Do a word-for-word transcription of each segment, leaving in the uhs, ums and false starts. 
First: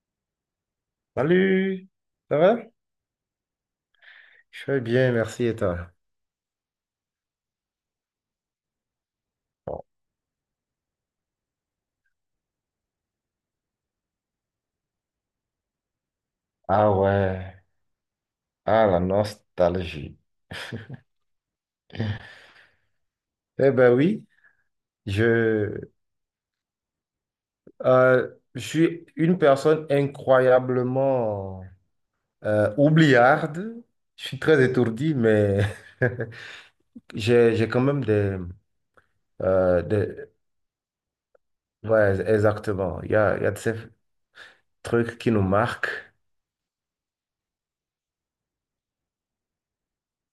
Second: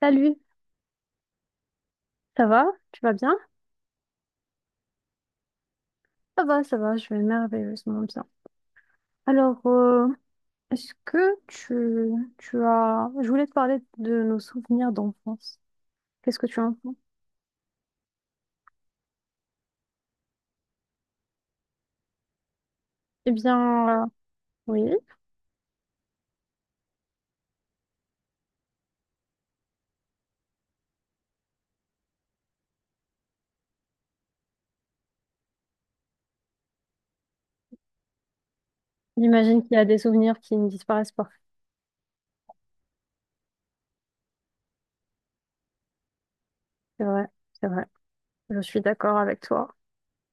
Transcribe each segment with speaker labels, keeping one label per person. Speaker 1: Salut,
Speaker 2: Salut, ça
Speaker 1: ça
Speaker 2: va?
Speaker 1: va? Tu vas bien?
Speaker 2: Je vais bien, merci et toi?
Speaker 1: Ça va, ça va, je vais merveilleusement bien. Alors, euh, est-ce que tu, tu as... Je voulais te parler de nos souvenirs d'enfance. Qu'est-ce que tu en
Speaker 2: Ah
Speaker 1: penses?
Speaker 2: ouais, ah la nostalgie.
Speaker 1: Eh
Speaker 2: Eh ben
Speaker 1: bien, euh,
Speaker 2: oui,
Speaker 1: oui,
Speaker 2: je, euh, je suis une personne incroyablement euh, oubliarde. Je suis très étourdi, mais j'ai, j'ai quand même des,
Speaker 1: j'imagine qu'il y
Speaker 2: euh,
Speaker 1: a des
Speaker 2: des...
Speaker 1: souvenirs qui ne disparaissent pas.
Speaker 2: Ouais, exactement. Il y a, il y a de ces trucs qui nous marquent.
Speaker 1: C'est vrai, c'est vrai. Je suis d'accord avec toi.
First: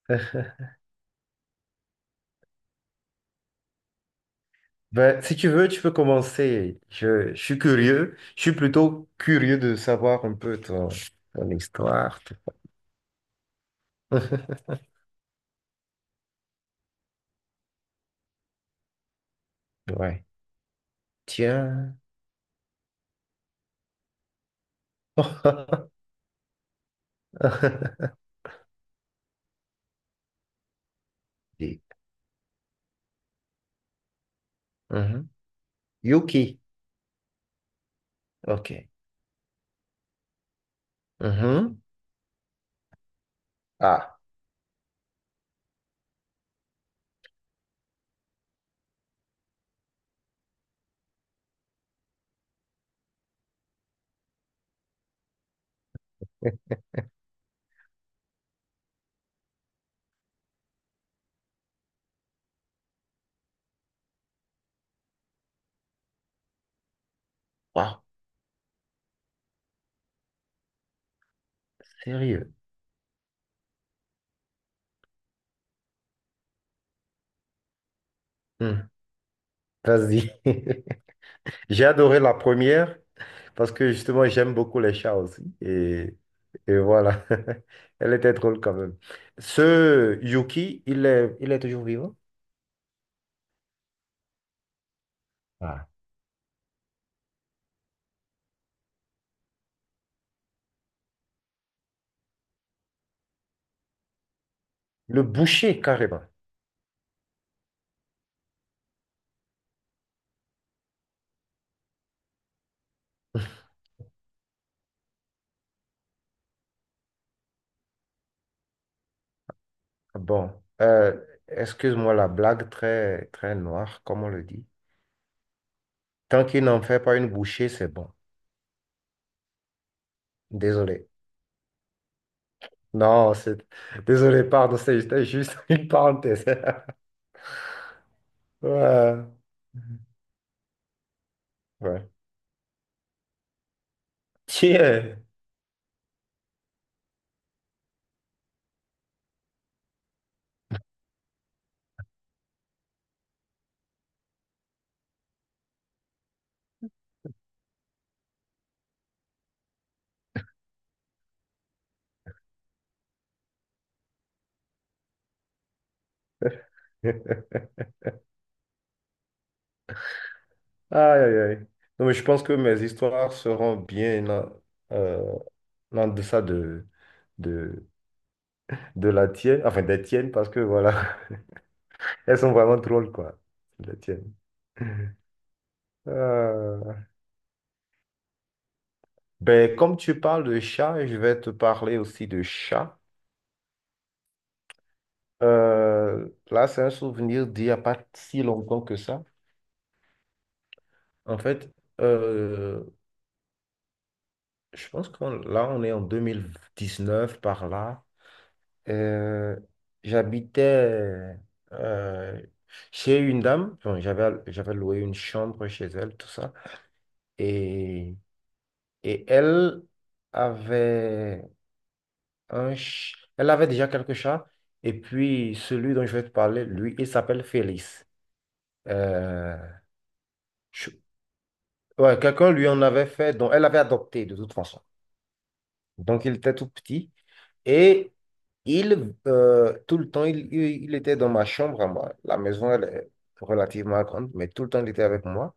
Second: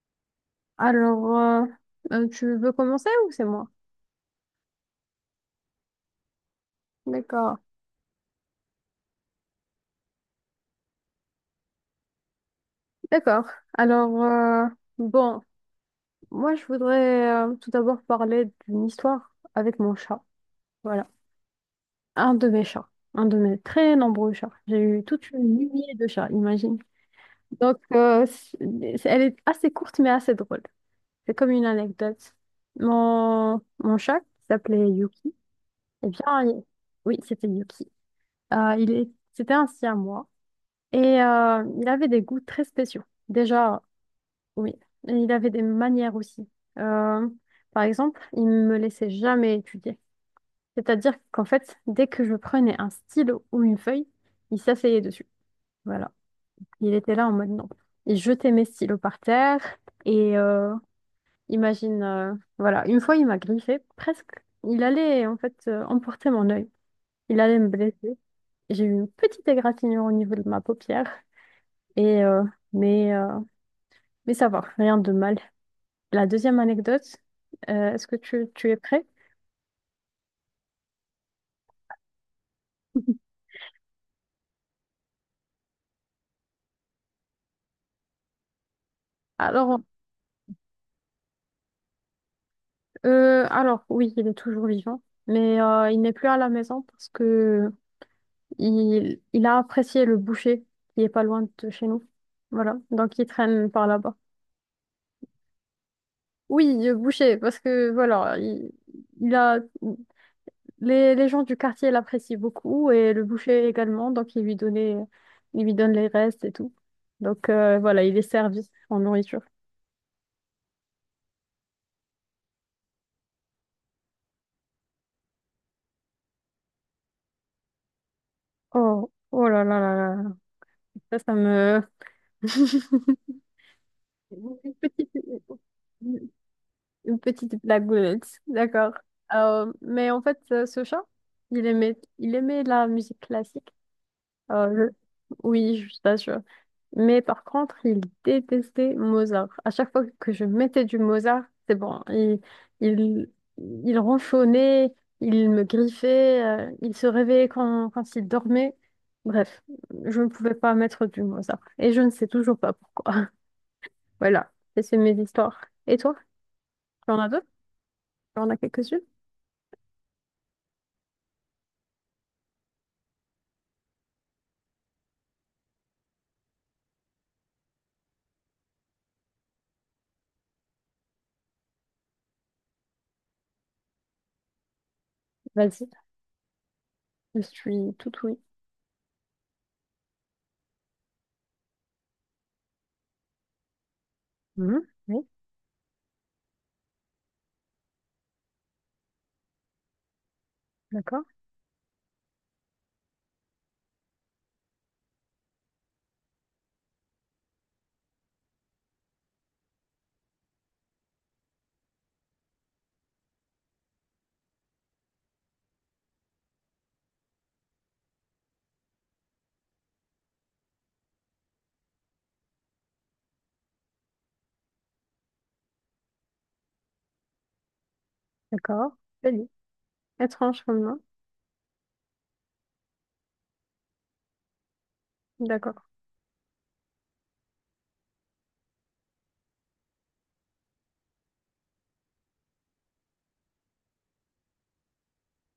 Speaker 1: Alors, euh, euh, tu veux commencer ou c'est moi?
Speaker 2: Ben, si tu veux, tu peux commencer. Je, je
Speaker 1: D'accord.
Speaker 2: suis curieux. Je suis plutôt curieux de savoir un peu ton, ton histoire.
Speaker 1: D'accord. Alors, euh, bon, moi, je voudrais euh, tout d'abord parler d'une histoire avec mon chat.
Speaker 2: Ouais.
Speaker 1: Voilà.
Speaker 2: Tiens.
Speaker 1: Un de mes chats, un de mes très nombreux chats. J'ai eu toute une lignée de chats, imagine. Donc, euh, c'est- c'est- elle est assez courte mais assez drôle. C'est comme une
Speaker 2: Et-
Speaker 1: anecdote. Mon, mon chat, qui s'appelait
Speaker 2: Mhm.
Speaker 1: Yuki, eh bien,
Speaker 2: Yuki.
Speaker 1: il- oui, c'était Yuki. Euh,
Speaker 2: OK.
Speaker 1: il est, c'était un siamois et euh,
Speaker 2: Mhm.
Speaker 1: il avait des goûts très spéciaux. Déjà,
Speaker 2: Ah,
Speaker 1: oui, et il avait des manières aussi. Euh, par exemple, il ne me laissait jamais étudier. C'est-à-dire qu'en fait, dès que je prenais un stylo ou une feuille, il s'asseyait dessus. Voilà. Il était là en mode non. Il jetait mes stylos par terre et euh, imagine, euh, voilà, une fois il m'a griffé, presque. Il allait en fait euh, emporter mon œil. Il allait me
Speaker 2: wow,
Speaker 1: blesser. J'ai eu une petite égratignure au niveau de ma paupière. Et euh,
Speaker 2: sérieux.
Speaker 1: mais, euh, mais ça va, rien de mal. La deuxième anecdote, euh, est-ce que tu, tu es
Speaker 2: Hmm.
Speaker 1: prêt?
Speaker 2: Vas-y. J'ai adoré la première parce que justement, j'aime beaucoup les chats aussi. Et, et voilà. Elle était drôle quand même.
Speaker 1: Alors,
Speaker 2: Ce Yuki, il est, il est toujours vivant?
Speaker 1: Euh, alors oui, il est toujours vivant, mais
Speaker 2: Ah.
Speaker 1: euh, il n'est plus à la maison parce que il, il a apprécié le boucher qui est pas loin de chez nous. Voilà, donc il traîne par là-bas.
Speaker 2: Le boucher, carrément.
Speaker 1: Oui, le boucher, parce que voilà, il, il a les, les gens du quartier l'apprécient beaucoup et le boucher également, donc il lui donnait, il lui donne les restes et tout. Donc euh, voilà, il est servi en nourriture.
Speaker 2: Bon, euh, excuse-moi la blague très, très noire, comme on le dit. Tant qu'il n'en fait pas une bouchée, c'est bon.
Speaker 1: Oh, oh là là là là,
Speaker 2: Désolé.
Speaker 1: ça, ça me.
Speaker 2: Non, c'est... Désolé,
Speaker 1: Une
Speaker 2: pardon, c'est-
Speaker 1: petite-
Speaker 2: c'était juste une parenthèse.
Speaker 1: Une petite blagounette, d'accord.
Speaker 2: Ouais,
Speaker 1: Euh, mais en fait, euh, ce chat, il aimait,
Speaker 2: ouais.
Speaker 1: il aimait la musique classique. Euh, je-
Speaker 2: Tiens.
Speaker 1: Oui, je t'assure. Mais par contre, il détestait Mozart. À chaque fois que je mettais du Mozart, c'est bon. Il, il, il ronchonnait, il me griffait, euh, il se réveillait quand, quand il dormait. Bref, je ne pouvais pas mettre du Mozart. Et je ne sais toujours pas pourquoi. Voilà. Et c'est mes histoires. Et toi, tu en as d'autres? On a quelques-unes?
Speaker 2: Aïe, aïe, aïe. Non, mais je pense que mes histoires seront bien en, euh, en deçà de, de, de la tienne, enfin des tiennes, parce que voilà, elles sont vraiment drôles, quoi, les tiennes.
Speaker 1: Vas-y,
Speaker 2: Euh,
Speaker 1: je suis tout oui.
Speaker 2: Ben, comme tu parles de chat, je vais te parler aussi de chat.
Speaker 1: Mhm. Oui,
Speaker 2: Euh, là, c'est un souvenir d'il n'y a pas si longtemps que ça.
Speaker 1: d'accord,
Speaker 2: En fait, euh, je pense qu'on là, on est en deux mille dix-neuf par là. Euh, j'habitais euh, chez une dame. Bon, j'avais, j'avais loué une chambre chez elle, tout ça. Et, et elle avait... un ch- Elle avait déjà quelques chats. Et puis, celui dont je vais te parler, lui, il s'appelle Félix.
Speaker 1: d'accord. Vas-y.
Speaker 2: Euh,
Speaker 1: Étrange comme
Speaker 2: je-
Speaker 1: nom.
Speaker 2: ouais, quelqu'un lui en avait fait, donc elle avait adopté de toute façon.
Speaker 1: D'accord.
Speaker 2: Donc, il était tout petit. Et il, euh, tout le temps, il, il- il était dans ma chambre à moi. La maison, elle est relativement grande, mais tout le temps, il était avec moi.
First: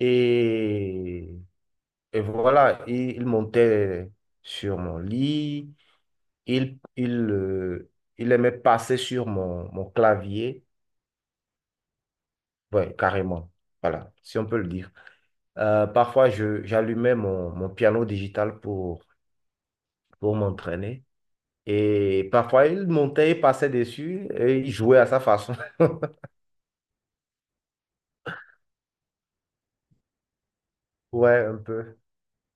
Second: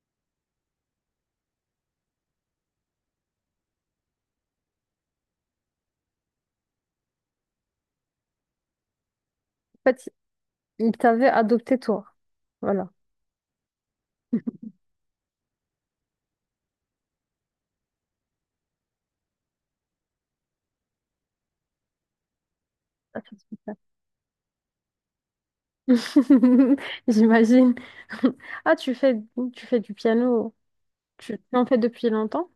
Speaker 2: Et, et voilà, il, il montait sur mon lit. Il, il, euh, il aimait passer sur mon, mon
Speaker 1: En fait,
Speaker 2: clavier.
Speaker 1: il t'avait adopté toi. Voilà.
Speaker 2: Ouais, carrément. Voilà, si on peut le dire. Euh, parfois, je, j'allumais mon, mon piano digital pour, pour m'entraîner. Et parfois, il
Speaker 1: Ah,
Speaker 2: montait,
Speaker 1: ça
Speaker 2: il passait
Speaker 1: se
Speaker 2: dessus et il jouait à sa façon.
Speaker 1: J'imagine. Ah, tu fais, tu fais du piano. Tu
Speaker 2: Ouais,
Speaker 1: tu
Speaker 2: un
Speaker 1: en fais
Speaker 2: peu.
Speaker 1: depuis longtemps?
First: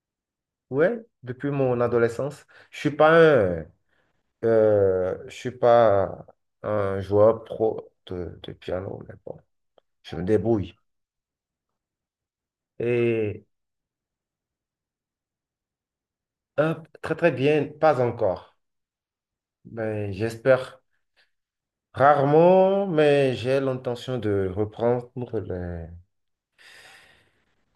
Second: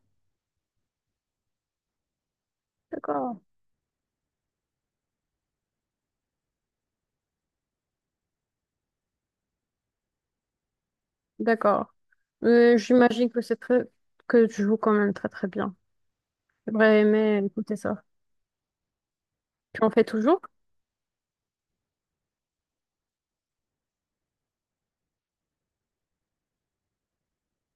Speaker 2: Ouais, depuis mon adolescence. Je suis pas
Speaker 1: D'accord.
Speaker 2: un, euh, je suis pas un joueur pro de, de piano, mais bon, je me débrouille.
Speaker 1: D'accord. Euh, j'imagine que
Speaker 2: Et
Speaker 1: c'est très que tu joues quand même très très bien.
Speaker 2: hop,
Speaker 1: J'aurais
Speaker 2: très très
Speaker 1: aimé
Speaker 2: bien,
Speaker 1: écouter
Speaker 2: pas
Speaker 1: ça.
Speaker 2: encore.
Speaker 1: Tu en fais
Speaker 2: Mais
Speaker 1: toujours?
Speaker 2: j'espère. Rarement, mais j'ai l'intention de reprendre les,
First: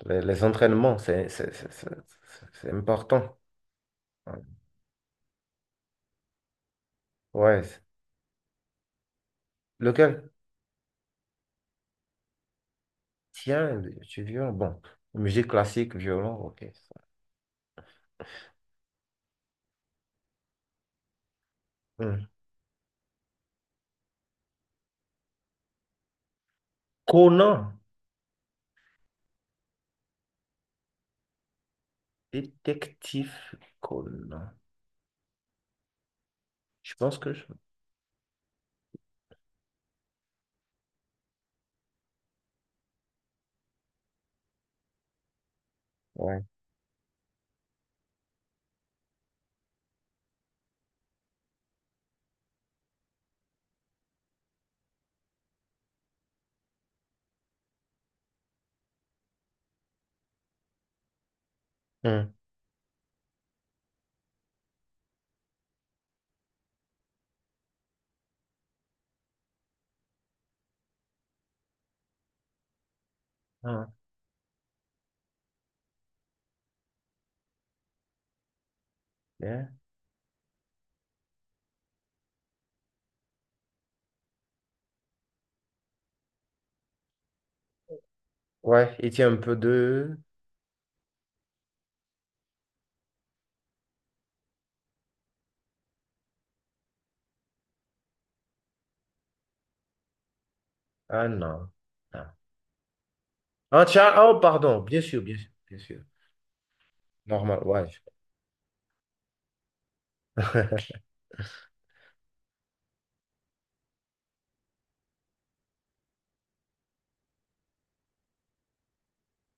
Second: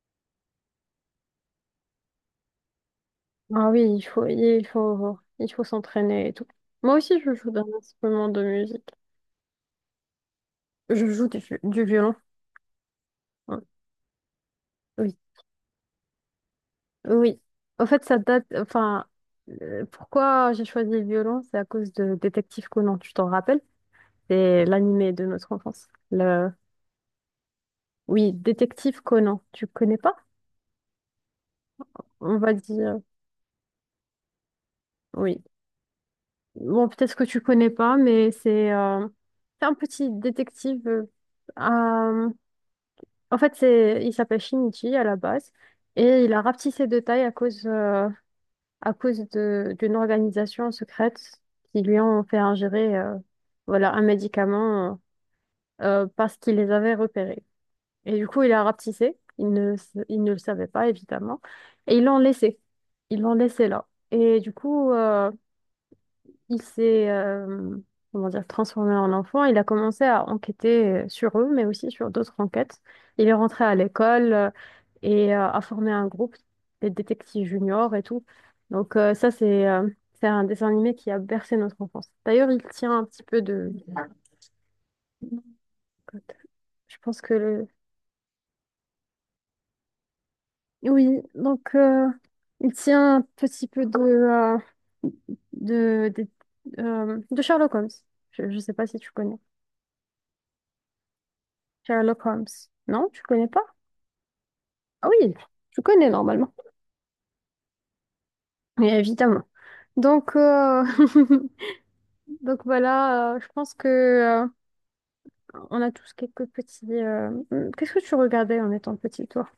Speaker 2: les, les entraînements. C'est c'est- c'est- c'est- c'est- c'est important.
Speaker 1: Ah oui, il faut
Speaker 2: Ouais.
Speaker 1: il faut il faut s'entraîner et tout. Moi aussi je joue
Speaker 2: ouais,
Speaker 1: d'un
Speaker 2: c'est-
Speaker 1: instrument de musique.
Speaker 2: Lequel?
Speaker 1: Je joue du, du violon. Ouais.
Speaker 2: Tiens, tu violon. Bon,
Speaker 1: Oui,
Speaker 2: musique classique, violon, ok. ça.
Speaker 1: oui. En fait, ça date. Enfin, euh, pourquoi j'ai choisi le violon, c'est à cause de
Speaker 2: Hmm.
Speaker 1: Détective Conan. Tu t'en rappelles? C'est l'animé de notre enfance. Le...
Speaker 2: Conan,
Speaker 1: Oui, Détective Conan. Tu connais pas? On va dire.
Speaker 2: détective Conan.
Speaker 1: Oui. Bon,
Speaker 2: Je
Speaker 1: peut-être
Speaker 2: pense
Speaker 1: que
Speaker 2: que
Speaker 1: tu
Speaker 2: je...
Speaker 1: connais pas, mais c'est euh, c'est un petit détective. Euh, euh, en fait, c'est il s'appelle Shinichi à la base et il a
Speaker 2: Ouais.
Speaker 1: rapetissé de taille à cause euh, à cause de d'une organisation secrète qui lui ont fait ingérer euh, voilà un médicament euh, parce qu'il les avait repérés. Et du coup, il a rapetissé. Il ne s- il ne le savait pas évidemment et ils l'ont
Speaker 2: Hmm.
Speaker 1: laissé. Ils l'ont laissé là. Et du coup. Euh, il s'est euh, comment dire, transformé en enfant. Il a commencé à enquêter euh, sur eux, mais aussi sur d'autres enquêtes. Il est rentré à
Speaker 2: Ah,
Speaker 1: l'école euh, et euh, a formé un groupe des détectives juniors et tout. Donc euh, ça, c'est
Speaker 2: bien.
Speaker 1: euh, c'est un dessin animé qui a bercé notre enfance. D'ailleurs, il tient un petit peu de... Je pense que le...
Speaker 2: Ouais, il tient un peu de...
Speaker 1: Oui, donc euh, il tient un petit peu de, euh, de, des- euh, de Sherlock Holmes. Je ne sais pas si tu connais.
Speaker 2: Ah non.
Speaker 1: Sherlock
Speaker 2: non.
Speaker 1: Holmes. Non, tu connais pas?
Speaker 2: Ah tiens, ah, oh pardon, bien
Speaker 1: Ah
Speaker 2: sûr,
Speaker 1: oui,
Speaker 2: bien sûr, bien
Speaker 1: tu
Speaker 2: sûr.
Speaker 1: connais normalement.
Speaker 2: Normal, ouais.
Speaker 1: Mais évidemment. Donc, euh, donc voilà, euh, je pense que euh, on a tous quelques petits. euh, hum, Qu'est-ce que tu regardais en étant petit, toi?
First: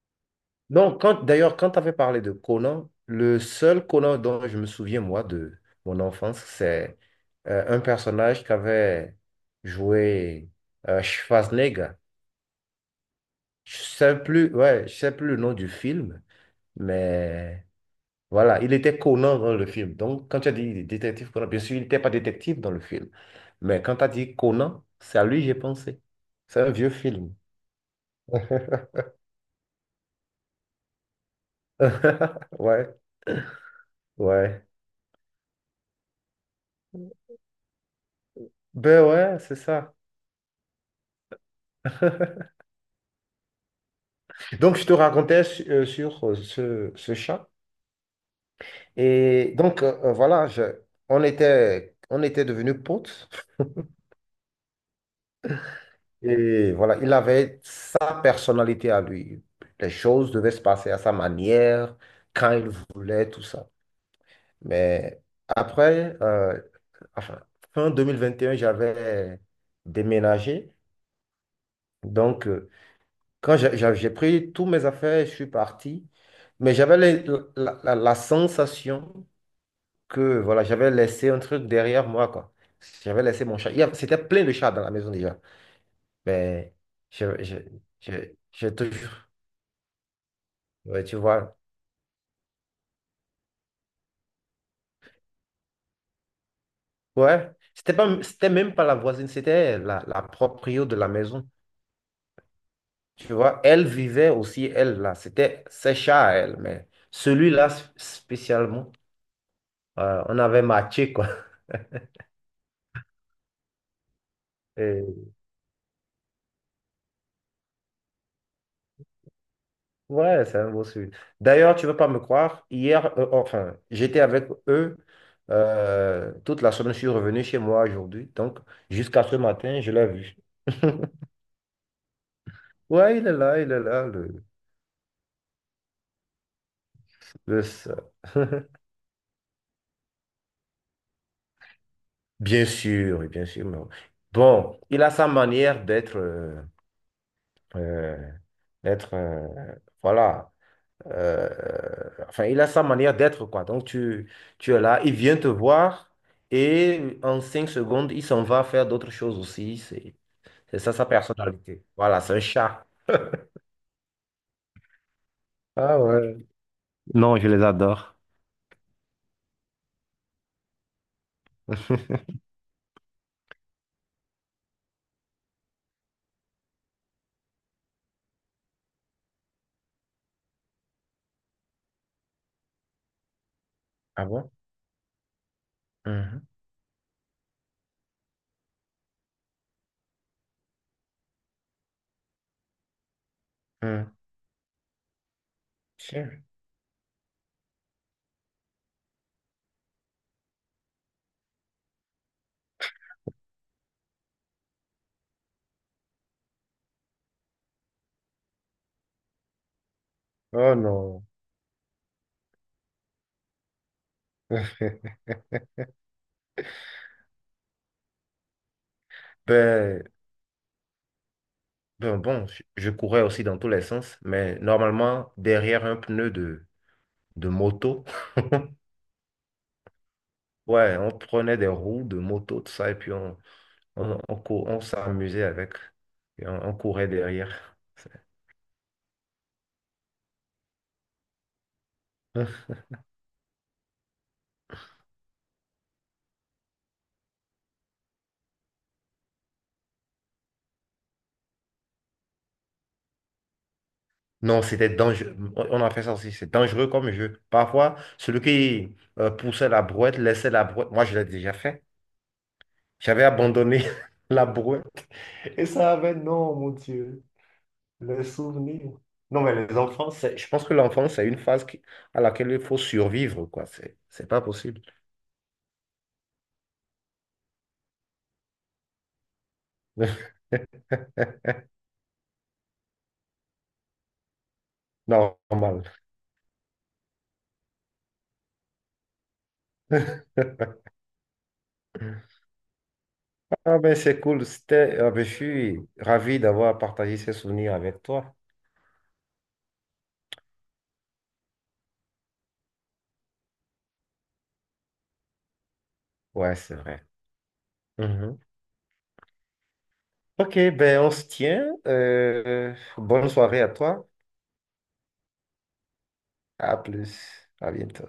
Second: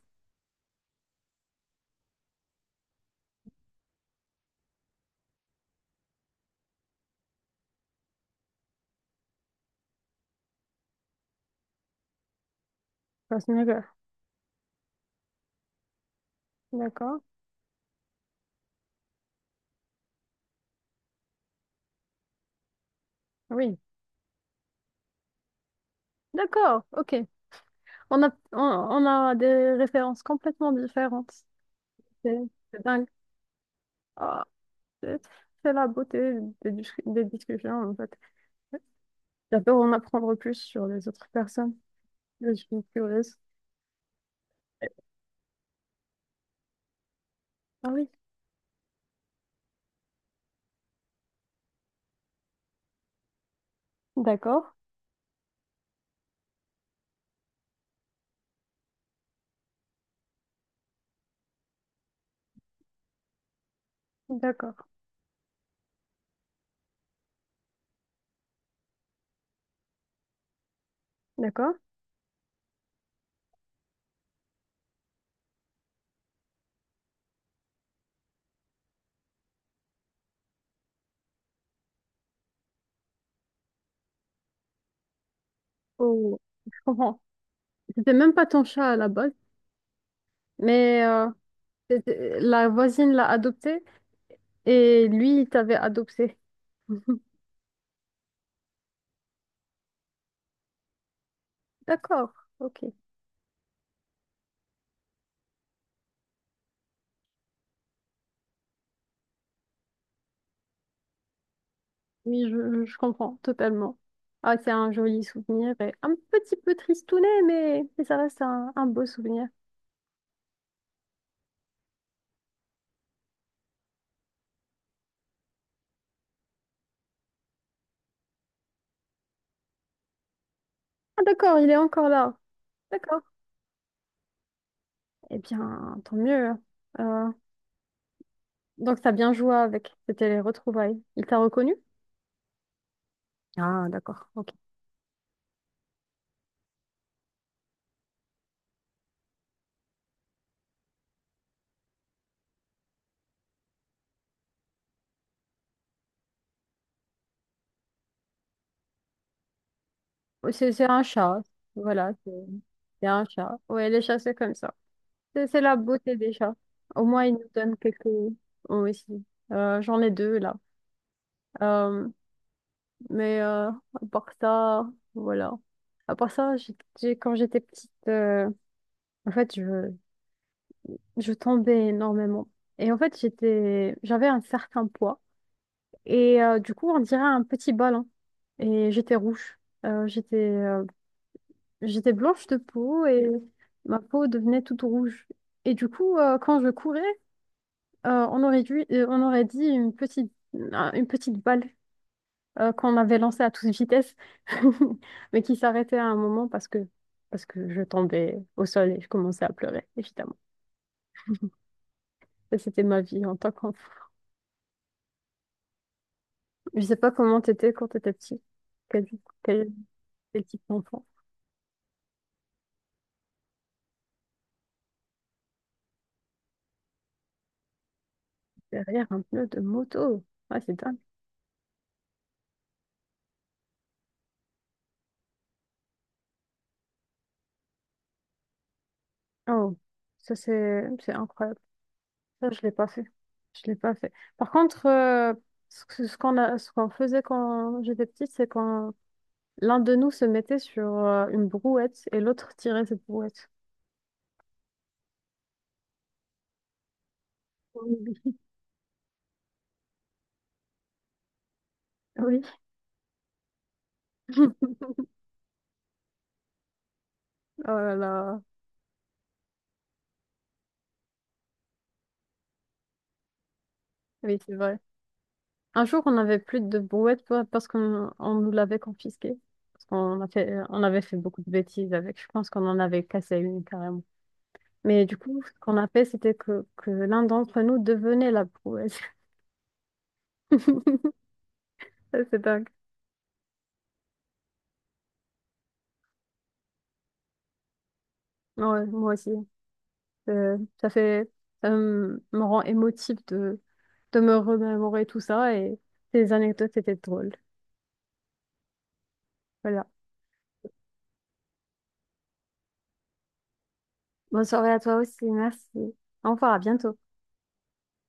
Speaker 2: Non, quand d'ailleurs, quand tu avais parlé de Conan, le seul Conan dont je me souviens, moi, de mon enfance, c'est euh, un personnage qu'avait joué euh, Schwarzenegger. Je
Speaker 1: Schwarzenegger.
Speaker 2: sais plus, ouais, je sais plus le nom du film,
Speaker 1: D'accord.
Speaker 2: mais voilà, il était Conan dans le film. Donc, quand tu as dit détective Conan, bien sûr, il n'était pas détective dans le film,
Speaker 1: Oui.
Speaker 2: mais quand tu as dit Conan, c'est à lui que j'ai pensé. C'est un
Speaker 1: D'accord.
Speaker 2: vieux
Speaker 1: Ok.
Speaker 2: film.
Speaker 1: On a, on, on a des références complètement différentes. C'est c'est
Speaker 2: Ouais,
Speaker 1: dingue. Ah,
Speaker 2: ouais.
Speaker 1: c'est c'est la beauté des, dis- des discussions, en fait.
Speaker 2: Ben ouais, c'est
Speaker 1: J'adore en
Speaker 2: ça.
Speaker 1: apprendre plus sur les autres personnes. Je suis curieuse.
Speaker 2: Donc, je te racontais su- euh, sur euh, ce, ce chat.
Speaker 1: Ah oui.
Speaker 2: Et donc, euh, euh, voilà, je- on était, on était devenus potes.
Speaker 1: D'accord,
Speaker 2: Et voilà, il avait sa personnalité à lui. Les choses devaient se passer à sa manière, quand il voulait, tout ça.
Speaker 1: D'accord,
Speaker 2: Mais après, euh, enfin, fin deux mille vingt et un, j'avais déménagé.
Speaker 1: d'accord.
Speaker 2: Donc, euh, quand j'ai j'ai- j'ai pris tous mes affaires, je suis parti. Mais j'avais les- la, la la sensation que voilà, j'avais laissé un truc derrière moi, quoi. J'avais laissé mon chat. Il y a- C'était plein de chats dans la maison déjà.
Speaker 1: Oh,
Speaker 2: Mais
Speaker 1: je comprends.
Speaker 2: je, je, je,
Speaker 1: C'était même pas ton
Speaker 2: je te
Speaker 1: chat à la
Speaker 2: jure,
Speaker 1: base, mais
Speaker 2: ouais, tu
Speaker 1: euh,
Speaker 2: vois.
Speaker 1: c'était- la voisine l'a adopté et lui, il t'avait adopté.
Speaker 2: Ouais, c'était pas, c'était même pas la voisine, c'était la, la proprio de la maison.
Speaker 1: D'accord, ok.
Speaker 2: Tu vois, elle vivait aussi, elle, là. C'était ses chats, elle. Mais celui-là, sp- spécialement, euh, on avait matché, quoi.
Speaker 1: Oui, je, je comprends totalement. Ah, c'est un joli souvenir et un petit peu tristounet, mais, mais ça reste un, un beau souvenir.
Speaker 2: Ouais, c'est un beau sujet. D'ailleurs, tu ne veux pas me croire, hier, euh, enfin, j'étais avec eux euh, toute la semaine, je suis revenu chez moi aujourd'hui, donc jusqu'à ce matin, je l'ai vu.
Speaker 1: Ah, d'accord, il est encore là.
Speaker 2: Ouais,
Speaker 1: D'accord.
Speaker 2: il est là, il est là, le,
Speaker 1: Eh bien, tant mieux, hein. Euh,
Speaker 2: le seul.
Speaker 1: donc, t'as bien joué avec. C'était les retrouvailles. Il t'a reconnu?
Speaker 2: Bien sûr, oui, bien sûr. Mais
Speaker 1: Ah, d'accord.
Speaker 2: Bon, il a sa manière d'être, euh, euh, d'être, euh, voilà. Euh, enfin, il a sa manière d'être, quoi. Donc, tu, tu es là, il vient te voir et en cinq secondes, il s'en va faire d'autres choses aussi. C'est,
Speaker 1: Ouais, C'est
Speaker 2: c'est
Speaker 1: c'est
Speaker 2: ça
Speaker 1: un
Speaker 2: sa
Speaker 1: chat.
Speaker 2: personnalité.
Speaker 1: Voilà,
Speaker 2: Voilà,
Speaker 1: c'est
Speaker 2: c'est un chat.
Speaker 1: c'est un chat. Ouais, les chats, c'est comme ça. C'est c'est la
Speaker 2: Ah
Speaker 1: beauté des
Speaker 2: ouais.
Speaker 1: chats. Au moins, ils
Speaker 2: Non, je
Speaker 1: nous
Speaker 2: les
Speaker 1: donnent quelques
Speaker 2: adore.
Speaker 1: mots aussi. Euh, j'en ai deux là. Euh, mais euh, à part ça, voilà. À part ça, j'ai- j'ai- quand j'étais petite, euh, en fait, je, je tombais énormément. Et en fait, j'étais,
Speaker 2: Ah
Speaker 1: j'avais un
Speaker 2: bon?
Speaker 1: certain poids. Et
Speaker 2: Mhm,
Speaker 1: euh, du coup, on dirait un petit ballon. Et j'étais rouge. Euh, j'étais euh, j'étais blanche de peau et ma
Speaker 2: mhm.
Speaker 1: peau devenait toute rouge. Et du coup, euh,
Speaker 2: Tiens.
Speaker 1: quand je courais, euh, on aurait dû, euh, on aurait dit une petite, un- une petite balle euh, qu'on avait lancée à toute vitesse, mais qui s'arrêtait à un moment parce que, parce que je tombais au sol et je commençais à pleurer, évidemment.
Speaker 2: Oh non.
Speaker 1: Et c'était ma vie en tant qu'enfant. Je sais pas comment t'étais quand t'étais petit. Quel, quel,
Speaker 2: Ben,
Speaker 1: quel type d'enfant?
Speaker 2: ben bon, je je courais aussi dans tous les sens, mais normalement, derrière un pneu de, de moto,
Speaker 1: Derrière un pneu de moto. Ouais, c'est
Speaker 2: ouais,
Speaker 1: dingue.
Speaker 2: on prenait des roues de moto, tout ça, et puis on, On, on, cou- on s'amusait avec et on, on courait derrière.
Speaker 1: Oh, ça c'est c'est incroyable. Ça, je l'ai pas fait. Je l'ai pas fait. Par contre, euh, ce que- ce qu'on a, ce qu'on faisait quand j'étais petite, c'est quand l'un de nous se mettait sur euh, une brouette et l'autre tirait cette brouette.
Speaker 2: Non, c'était dangereux. On on a fait ça aussi. C'est dangereux comme jeu. Parfois,
Speaker 1: Oui.
Speaker 2: celui qui euh, poussait la brouette laissait la brouette. Moi, je l'ai déjà fait.
Speaker 1: Oui.
Speaker 2: J'avais abandonné la brouette. Et ça avait, non, mon Dieu,
Speaker 1: Oh là
Speaker 2: les
Speaker 1: là.
Speaker 2: souvenirs. Non, mais les enfants, c'est- je pense que l'enfance, c'est une phase qui- à laquelle il faut survivre, quoi. C'est c'est
Speaker 1: Oui,
Speaker 2: pas
Speaker 1: c'est vrai.
Speaker 2: possible.
Speaker 1: Un jour, on n'avait plus de brouette pa- parce qu'on on nous l'avait confisquée. Parce qu'on a fait, on avait fait beaucoup de bêtises avec. Je pense qu'on en avait cassé une carrément. Mais du coup, ce qu'on
Speaker 2: Normal.
Speaker 1: a fait, c'était que, que l'un d'entre nous devenait la brouette. Ça, c'est dingue.
Speaker 2: Ah ben c'est cool, c'était, ah ben, je suis ravi d'avoir partagé ces souvenirs avec toi.
Speaker 1: Ouais, moi aussi. Euh, ça fait, ça me me rend émotive de, de me remémorer tout ça et ces
Speaker 2: Ouais, c'est
Speaker 1: anecdotes étaient
Speaker 2: vrai.
Speaker 1: drôles.
Speaker 2: Mhm.
Speaker 1: Voilà.
Speaker 2: Ok, ben on se tient. Euh, bonne soirée à toi.
Speaker 1: Bonne soirée à toi aussi, merci. Au revoir, à
Speaker 2: À
Speaker 1: bientôt.
Speaker 2: plus. À bientôt.